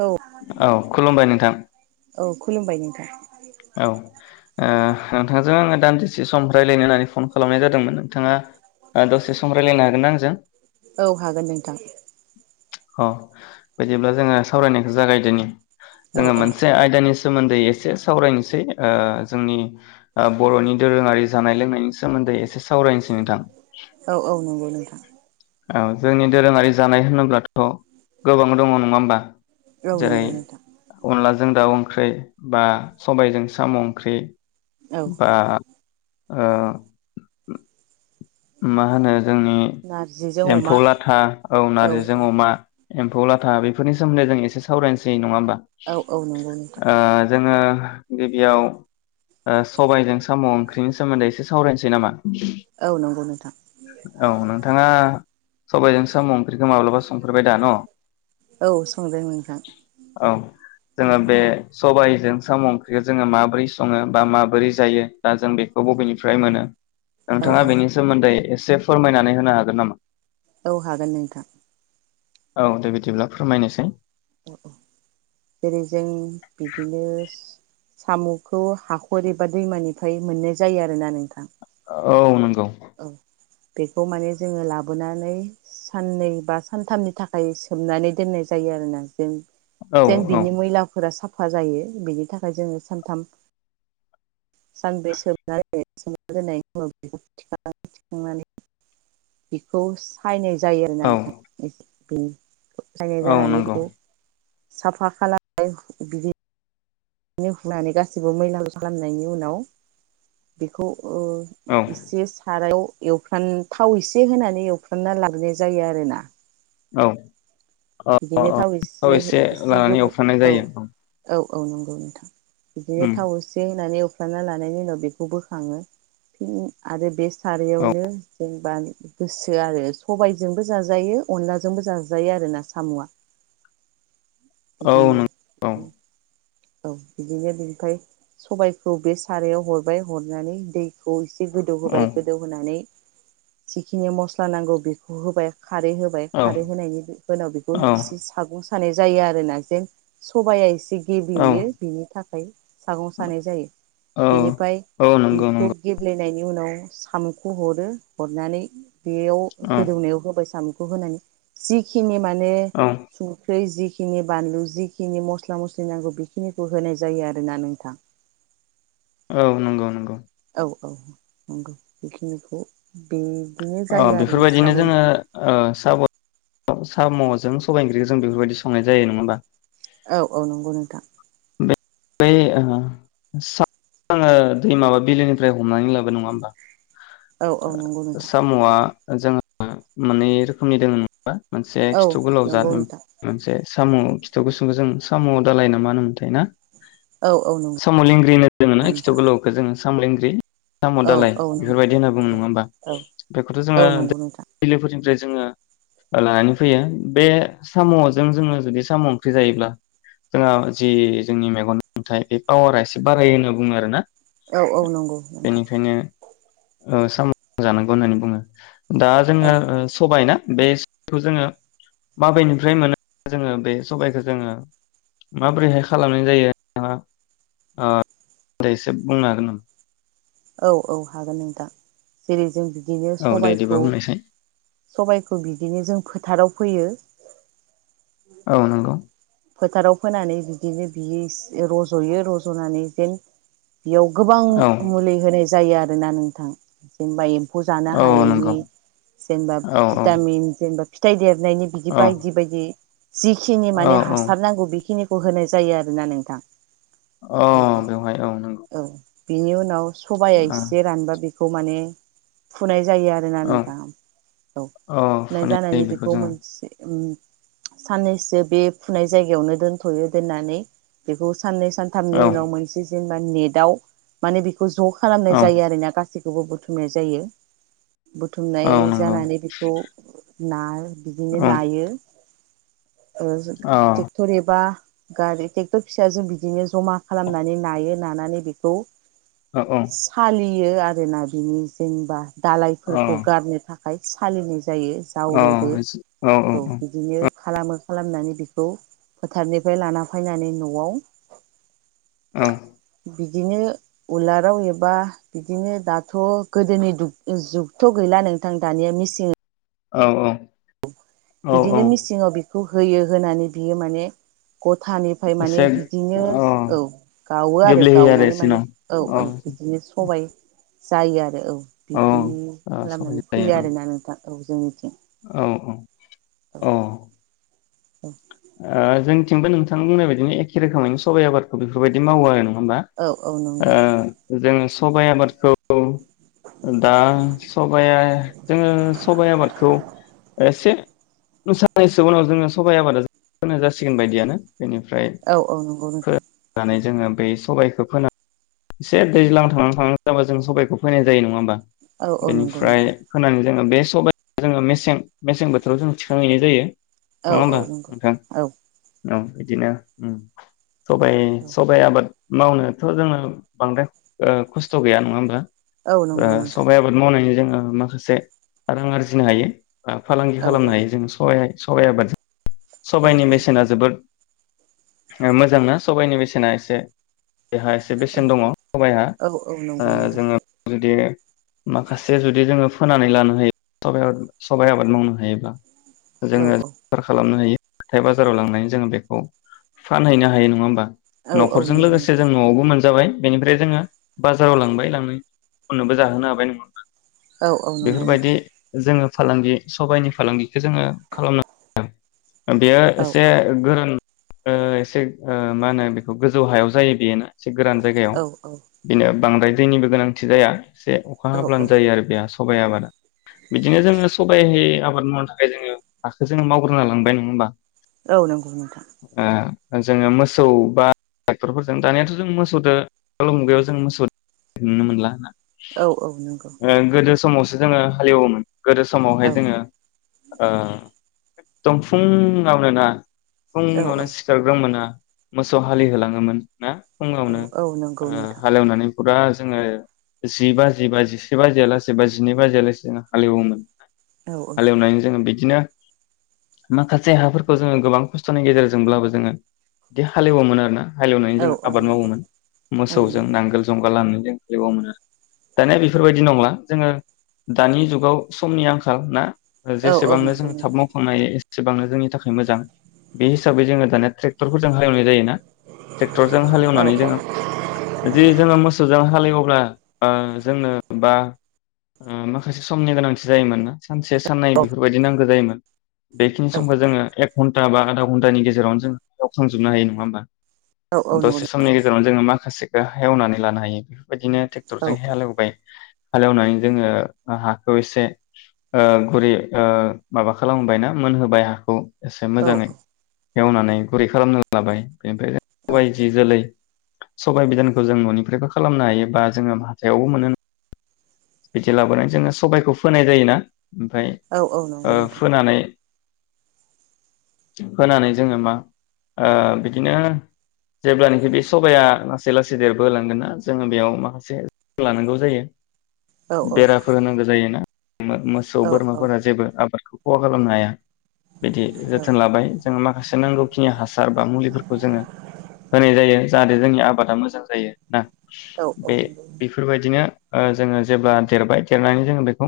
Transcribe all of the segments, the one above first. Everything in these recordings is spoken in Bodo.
औ औ खुलुमबाय नोंथां औ खुलुमबाय नोंथां औ ओ नोंथांजों आङो दानदिसे सम रायलायनो होननानै फन खालामनाय जादोंमोन नोंथाङा ओ दसे सम रायलायनो हागोन न आंजों औ हागोन नोंथां अ बिदिब्ला जोङो सावरायनायखौ जागायदोनि औ जोङो औ मोनसे आयदानि सोमोन्दै एसेस सावरायनोसै ओ जोंनि ओ बरनि दोरोङारि जानाय लोंनायनि सोमोन्दै एसे सावरायनोसै नोंथां औ औ नंगौ नोंथां औ जोंनि दोरोङारि जानाय होनोब्लाथ गोबां दङ नङा होमबा? औ जेरै नंगौ नोंथां अनला जों दाउ ओंख्रि बा सबायजों साम ओंख्रि औ बा ओ मा होनो जोंनि नारजिजों अमा एम्फौ लाथा औ नारजिजों अमा एम्फौ लाथा बेफोरनि सोमोन्दै जों एसे सावरायनोसै नङा होमबा? औ औ नंगौ नोंथां ओ जोङो गिबियाव सबायजों साम ओंख्रिनि सोमोन्दै एसे सावरायनोसै नामा? औ नंगौ नोंथां औ नोंथाङा सबायजों सामुं माब्लाबा संफोरबाय दा न औ संदों नोंथां औ जोङो बे सबाय जों साम ओंख्रिया जोङो माबोरै सङो बा माबोरै जायो दा जों बेखौ बबेनिफ्राय मोनो औ नोंथाङा औ बेनि सोमोन्दै एसे फोरमायनानै होनो हागोन नामा। औ हागोन नोंथां। औ दे बिदिब्ला फोरमायनोसै। जेरै जों बिदिनोस। सामखौ हाखर एबा दैमानिफ्राय मोननाय जायो आरोना नोंथां। औ। औ। बेखौ माने जोङो लाबोनानै साननै बा सानथामनि थाखाय सोमनानै दोननाय जायो आरोना जों। औ जेन औ बिनि मैलाफोरा साफ फा जायो बेनि थाखाय जोङो सानथाम। सानब्रै सोमना दोननाय दोननायनि उनाव बेखौ थिखांनानै थिखांनानै बेखौ सायनाय। जायो आरोना औ नोंथां एस [unintelligible] सायनाय औ जानानै नंगौ बेखौ। साफा खालामबाय बिदि नो हुंनानै गासैबो मैलाखौ खालामनायनि उनाव बेखौ। ओ औ एसे सारायाव। एवफ्राम थाव एसे होनानै एवफ्रामना लागनाय जायो आरोना। औ। अ अ बिदिनो अ थाव एसे एसे लानानै गोबाव एवफ्रानाय औ जायो औ। औ नंगौ नोंथां। बिदिनो उम थाव एसे होनानै एव फ्रामना लानायनि उनाव बेखौ बोखाङो फिन आरो बेस औ खारैयावनो जों। गोसो आरो सबायजोंबो जाजायो अनलाजोंबो जाजायो आरो ना। सामुआ। औ बिदिनो। नों औ औ बिदिनो बेनिफाय सबायखौ बे सारायाव हरबाय हरनानै दैखौ इ गोदौ होबाय गोदौ होनानै। जिखिनि मसला नांगौ बेखौ होबाय। खारै होबाय औ खारै होनायनि उनाव बेखौ एसे सागं। सानाय जायो आरोना। जेन सबाया एसे। गिलियो औ बिनि थाखाय। ओमफ्राय। सागं सानाय जायो। बेनिफ्राय औ औ नंगौ बिखौ नंगौ गेब्ले। नायनि उनाव सामखौ हरो हरनानै। बेयाव औ गोदौनायाव होबाय सामु होनानै जिखनि माने ने औ संख्रै जि खिनि बानलु जिखिनि मसला मसलि नांगौ बि खिनिखौ होनाय जायो आरोना नोंथां। औ नंगौ नंगौ। औ औ नंगौ बेखिनिखौ बे ओ बेफोरबायदिनो जोङो ओ साम' साम' जों सबाइ ओंख्रिखौ जों बेफोरबायदि संनाय जायो नङा होमा। औ औ नंगौ नोंथां। [unintelligible] मा बा बिलोनिफ्राय हमनानै लाबोयो नङा होमबा। औ औ नंगौ ओ नोंथां साम'आ जोंहा मोनै रोखोमनि दोङो। मोनसे औ खिथु गोलाव जाद नंगौ नोंथां मोनसे साम' खिथु गुसुंखौ जों साम' दालाय ना माहोनोमोनथाय? औ औ नंगौ [unintelligible] साम' लिंग्रि होनो जोंङो ना खिथु नोंथां गोलावखौ जोङो। साम' लिंग्रि। साम' औ दालाय औ नंगौ बेफोरबायदि बुङो नङा नंगौ होनमा औ बेखौथ जोङो औ नंगौ नोंथां बिलोफोरथिं ओमफ्राय जोङो लानानै फैयो बे साम'जों जोङो जुदि साम ओंख्रि जायोब्ला जोंहा जि जोंनि मेगननि नुथाइ बे पावारा एसे बारायो होनना बुङो आरो ना। औ औ नंगौ नोंथां। ओ साम'खौ जानांगौ होननानै बुङो। दा औ जोंङो सबायना बे [unintelligible] जोङो माबेनिफ्राय मोनो जोङो बे सबायखौ जोङो? माबोरैहाय खालामनाय जायो नोंथाङा ओ दे एसे बुंनो हागोन नामा? औ औ हागोन नोंथां जेरै जों बिदिनो औ दे बिदिबा सबायखौ बुंनायसाय सबायखौ बिदिनो जों फोथाराव फैयो। औ नंगौ। फोथाराव फोनानै बिदिनो बियो रज'यो रज'नानै फिन बेयाव गोबां औ फोनाय जायो आरोना नोंथां जेनबा एम्फौ जानो औ नंगौ हायैनि जेनेबा औ औ भिटामिन जेनेबा फिथाइ जे बिलायनि बिदि औ बायदि बायदि जिखिनि औ माने औ हासारनांगौ बेखिनि होनाय जायो आरोना नोंथां। अ बेवहाय औ नंगौ। बेनि उनाव सबाया एसे रानबा बे बेखौ माने फुनाय जायो जायो आरोना औ नोंथाङा औ फुनाय जानायनि बेखौ मोनसे ओम साननैसो बे फुनाय जायगायावनो दोनथयो दोननानै बेखौ साननै सानथामनि औ उनाव मोनसे जों दाननि दाउ माने बे ज खालामनाय औ जायो आरोना गासै बेखौबो बुथुमनाय जायो। बुथुमनाय औ नंगौ जानानै बेखौ नार बिदिनो औ नायो। ओ [unintelligible] टेक्टर एबा गारि टेक्टर फिसाजों बिदिनो जमा खालामनानै नायो नानानै बेखौ औ सालि फोयो आरो नाग्लियो जेनबा औ दालायफोरखौ गारनो थाखाय सालिनि जायो औ जावनोबो औ बिदिनो खालामो खालामनानै बेखौ फोथारनिफ्राय लाना फैनानै नआव औ। बिदिनो उलाराव एबा बिदिनो दाथ गोदोनि जुगथ गैला नोंथां दानिया मेसि औ औ। औ औ बिदिनो मिसिंङाव खौ होयो होनानै बियो माने गथानिफ्राय माने एसे बिदिनो औ गावो आरो गेब्लेहोयो गावनानै एसे माने न' औ औ बिदिनो सबाइ जायो आरो औ। बिदि ओ सबाय खालामनानै फोयो जायो आरोना नोंथां। औ जोंनिथिं। औ औ। औ औ ओ जोंथिंबो नोंथां बुंनाय बायदिनो एखे रोखोमैनो सबाइ आबादखौ बेफोरबायदि मावो आरो नों नआ औ औ नंगौ ओ जोंनि सबाइ आबादखौ दा सबाया जोंङो सबाइ आबादखौ एसे [unintelligible] उनाव जोंङो सबाइ आबादा जों फोनो जासिगोन बायदियानो बेनिफ्राय औ औ नंगौ नोंथां फोनानै जोंङो बे सबाइखौ फोना एसे दैज्लां थांहां थांहां जाबा जों सबाइखौ फोनाय जायो नङा होमबा औ औ नंगौ नोंथां बेनिफ्राय फोनानै जोङो बे सबाइ जोङो मेसें मेसें बोथोराव जों थिखांहैनाय जायो औ नङा औ होमबा नंगौ नोंथां औ औ इदिनो सबाइ औ सबाइ आबाद मावनोथ जोङो बांद्राय ओ खस्थ गैया नङा होमबा औ ओ नंगौ नोंथां सबायाइ आबाद मावनायनि जों ओ माखासे रां आरजिनो हायो फालांगि औ खालामनो हायो जों सहाय साबाय आबादजों औ सबाइनि बेसेना जोबोद मोजांना सबाइनि बेसेना एसे बेहा एसे औ बेसेन दङ सबाइहा औ औ ओ नंगौ नोंथां जोङो जुदि माखासे जुदि जोङो फोनानै लानो हायो [unintelligible] सबाइ आबाद मावनो हायोब्ला औ जोङो औ [unintelligible] खालामनो हायो हाथाय बाजाराव लांनानै जोङो बेखौ फानहैनो हायो नङा होमबा औ औ नखरजों नंगौ लोगोसे जों नोंथां नआवबो मोनजाबाय बेनिफ्राय जोङो बाजाराव लांबाय लांनायनि उनावबो जाहोनो हाबाय नङा ओमबा औ औ नंगौ बेफोरबायदि नोंथां जोङो फालांगि सबाइनि फालांगि जोङो खालामनो [unintelligible] बेयो औ एसे औ गोरों ओ एसे ओ मा होनो बेखौ गोजौ हायाव जायो बेयो ना? एसे गोरान जायगायाव औ बिनो बांद्राय दैनिबो गोनांथि जाया एसे अखा औ हाब्लानो जायो आरो बे सबाइ आबादा बिदिनो जोङो सबाय आबाद मावनो थाखाय जोङो हाखौ जोङो मावग्रोना लांनांबाय नङा होमबा औ नोंगौ नोंथां ओ जोङो मोसौ बा ट्रेक्टरफोरजों दानियाथदो [unintelligible] मोसौजों मुगायाव जों मोस नुनो मोनला होना औ औ नोंगौ मावसो जोङो हालेवोमोन गोदो समावहाय औ जोङो ओ [unintelligible] फुङावनो ना औ फुङावनो सिखारग्रो मोना मोसौ हालिहोलाङोमोन ना? औ फुङावनो औ नंगौ ओ नोंथां हालेवनानै फुरा जोङो जिबाजिबा जिसे बाजियालासेै बा जिनै बाजियालासे जों हालेवोमोन औ हालेवनाय जोङो बिदिनो बिदिनो माखासे हाफोरखौ जोङो गोबां खस्थनि गेजेरजोंब्लाबो जोङो बिदि हालेवोमोन आरोना हालेवनानै औ जों औ आबाद नंगौ औ नंगौ मावोमोन औ मोसौजों नांगोल जंगाल लानानै [unintelligible] मोनो आरो दानिया बेफोरबायदि नंला जोङो दानि जुगाव समनि आंखाल ना औ जेसेबांनो नंगौ जोङो थाब नोंथां मावखांनो हायो एसे एसेबांनो जोंनि थाखाय मोजां बे हिसाबै जोङो दाना ट्रेक्टरफोरजों हालेवनाय जायोना ट्रेक्टरजों औ हालेवनानै जोङो औ जि जोङो मोसौजों हालेवयोब्ला ओ जोंनो बा माखासे समनि गोनांथि जायोमोन ना सानसे साननै औ बेफोरबायाददि नांगौ जायोमोन [inaudible] बेखिनि समखौ जोङो एक घन्टा बा आदा घन्टानि गेजाव जों एवखांजोबनो हायो नङा होमबा? औ औ दसे समनि गेजेरावनो जोङो माखा माखासेखौ एवनानै लानो हायो बेबायदिनो नंगौ औ ट्रेक्टरजों औ औ हालेवबाय हालेवनानै जोङो हाखौ एसे ओ गुरै ओ माबा खालामबाय ना मोनहोबाय हाखौ एसे औ मोजाङै एवनानै गुरै खालामना लाबाय औ नंगौ नोंथां औ बेनिफ्राय जि जोलै सबाइ बिदानखौ जों ननिफ्रायबो खालामनो हायोबा जोङो हाथायावबो मोनो बिदि लाबोनानै जोङो सबायखौ फोनाय जायोना ओमफ्राय औ नंगौ औ ओ नंगौ फोनानै होनानै जोङो मा ओ बिदिनो जेब्लानोखि बे सबाया लासै लासै देरबोहोलांगोन ना जोङो बेयाव माखासे लानांगौ जायो औ बेराफोर होनांगो जायोना मोसौ बोरमाफोरा जेबो आबादखौ -' खहा खालामनो हाया बिदि जोथोन लाबाय जोङो माखासे नांगौखिनि हासार बा मुलिफोरखौ जोङो होनाय जायो जाहाथे जोंनि आबादा मोजां जायो ना बे-बेफोरबायदिनो ओ जोङो जेब्ला देरबाय देरनानै जोङो बेखौ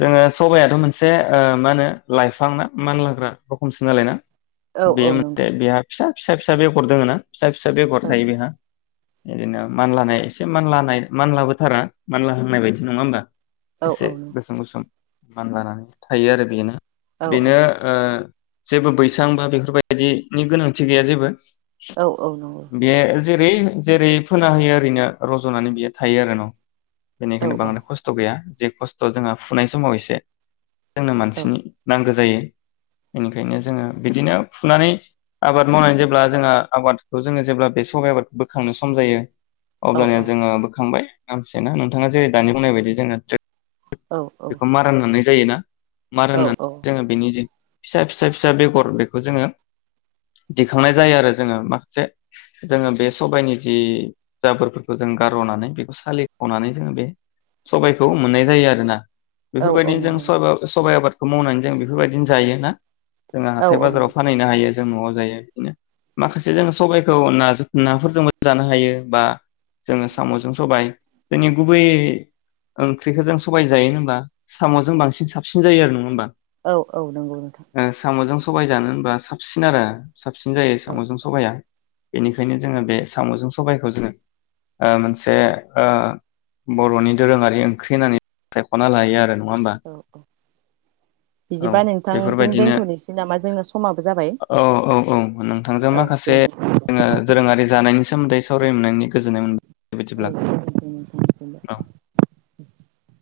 जोङो सबायाथ मोनसे ओ मा होनो लाइफां ना मानलाग्रा रखमसो नालाय ना बे मोनसे बेहा फिसा फिसा फिसा बेगर दोङो ना फिसा फिसा बेफोर थायो बेहा बिदिनो मानलानाय एसे मानलानाय मानलाबोथारा मानला हांनाय बायदि नङा होनबा औ एसे नंगौ गोसोम गोसोम मानलानानै थायो आरो बेनो औ बेनो ओ जेबो बैसां बा बेफोरबायदिनि गोनांथि गैया जेबो औ औ नंगौ बे जेरै जेरै फोना होयो ओरैनो रजनानै बियो थायो आरो न औ बेनिखायनो बांद्राय खस्थ गैया जे खस्थ जोंहा फुनाय समाव एसे जोंनो औ मानसिनि नांगो जायो बेनिखायनो जोङो बिदिनो फुनानै आबाद मावनानै जेब्ला जोंहा आबादखौ जोङो जेब्ला बे सबाइ आबाद बोखांनो सम जायो अब्लानिया औ जोङो बोखांबाय आंस एनो नोंथाङा जे दानि बुंनाय बायदि जोङो [unintelligible] बे औ बेखौ मारा होननानै जायोना मार औ होननानै जोङो बेनि जि फिसा फिसा फिसा बेगर बेखौ जोङो दिखांनाय जायो आरो जोङो माखासे जोङो बे सबाइनि जि जाबोरफोरखौ जों गारनानै बेखौ सालि हनानै जोङो बे सबायखौ मोननाय जायो आरोना औ औ बेफोरबायदिनो नंगौ जों नोंथां सबा-सबाइ आबाद बेखौ मावनानै जों बेफोरबायदिनो जायो ना जोङो औ हाथाय औ बाजाराव नंगौ फानहैनो हायो। जों नआव जायो बिनो माखासे जोङो सबाइखौ नाजों नाफोरजोंबो जानो हायो बा जोङो सामजों सबाइ जोंनि गुबै ओंख्रिखो जों सबाइजों जायो होमबा सामजों बांसिन साबसिन जायो आरो नङा होमबा औ औ नंगौ नोंथां सबाइ जानो होनबा साबसिन आरो साबसिन जायो औ सामजों सबाया बेनिखायनो जोङो बे साम'जों सबाइखौ जोङो ओ मोनसे ओ बर'नि दोरोङारि ओंख्रि होननानै सायखना लायो आरो नङा होनबा औ औ औ बिदिबा बेफोर नोंथांजों बायदिनो दोनथ'नोसै नामा जोंना समाबो जाबाय औ औ औ नोंथांजों औ दे माखासे जोंङो दोरोंयारि जानायनि सोमोन्दै सावराय मोननायनि गोजोननाय मोनदों [unintelligible] औ [inaudible]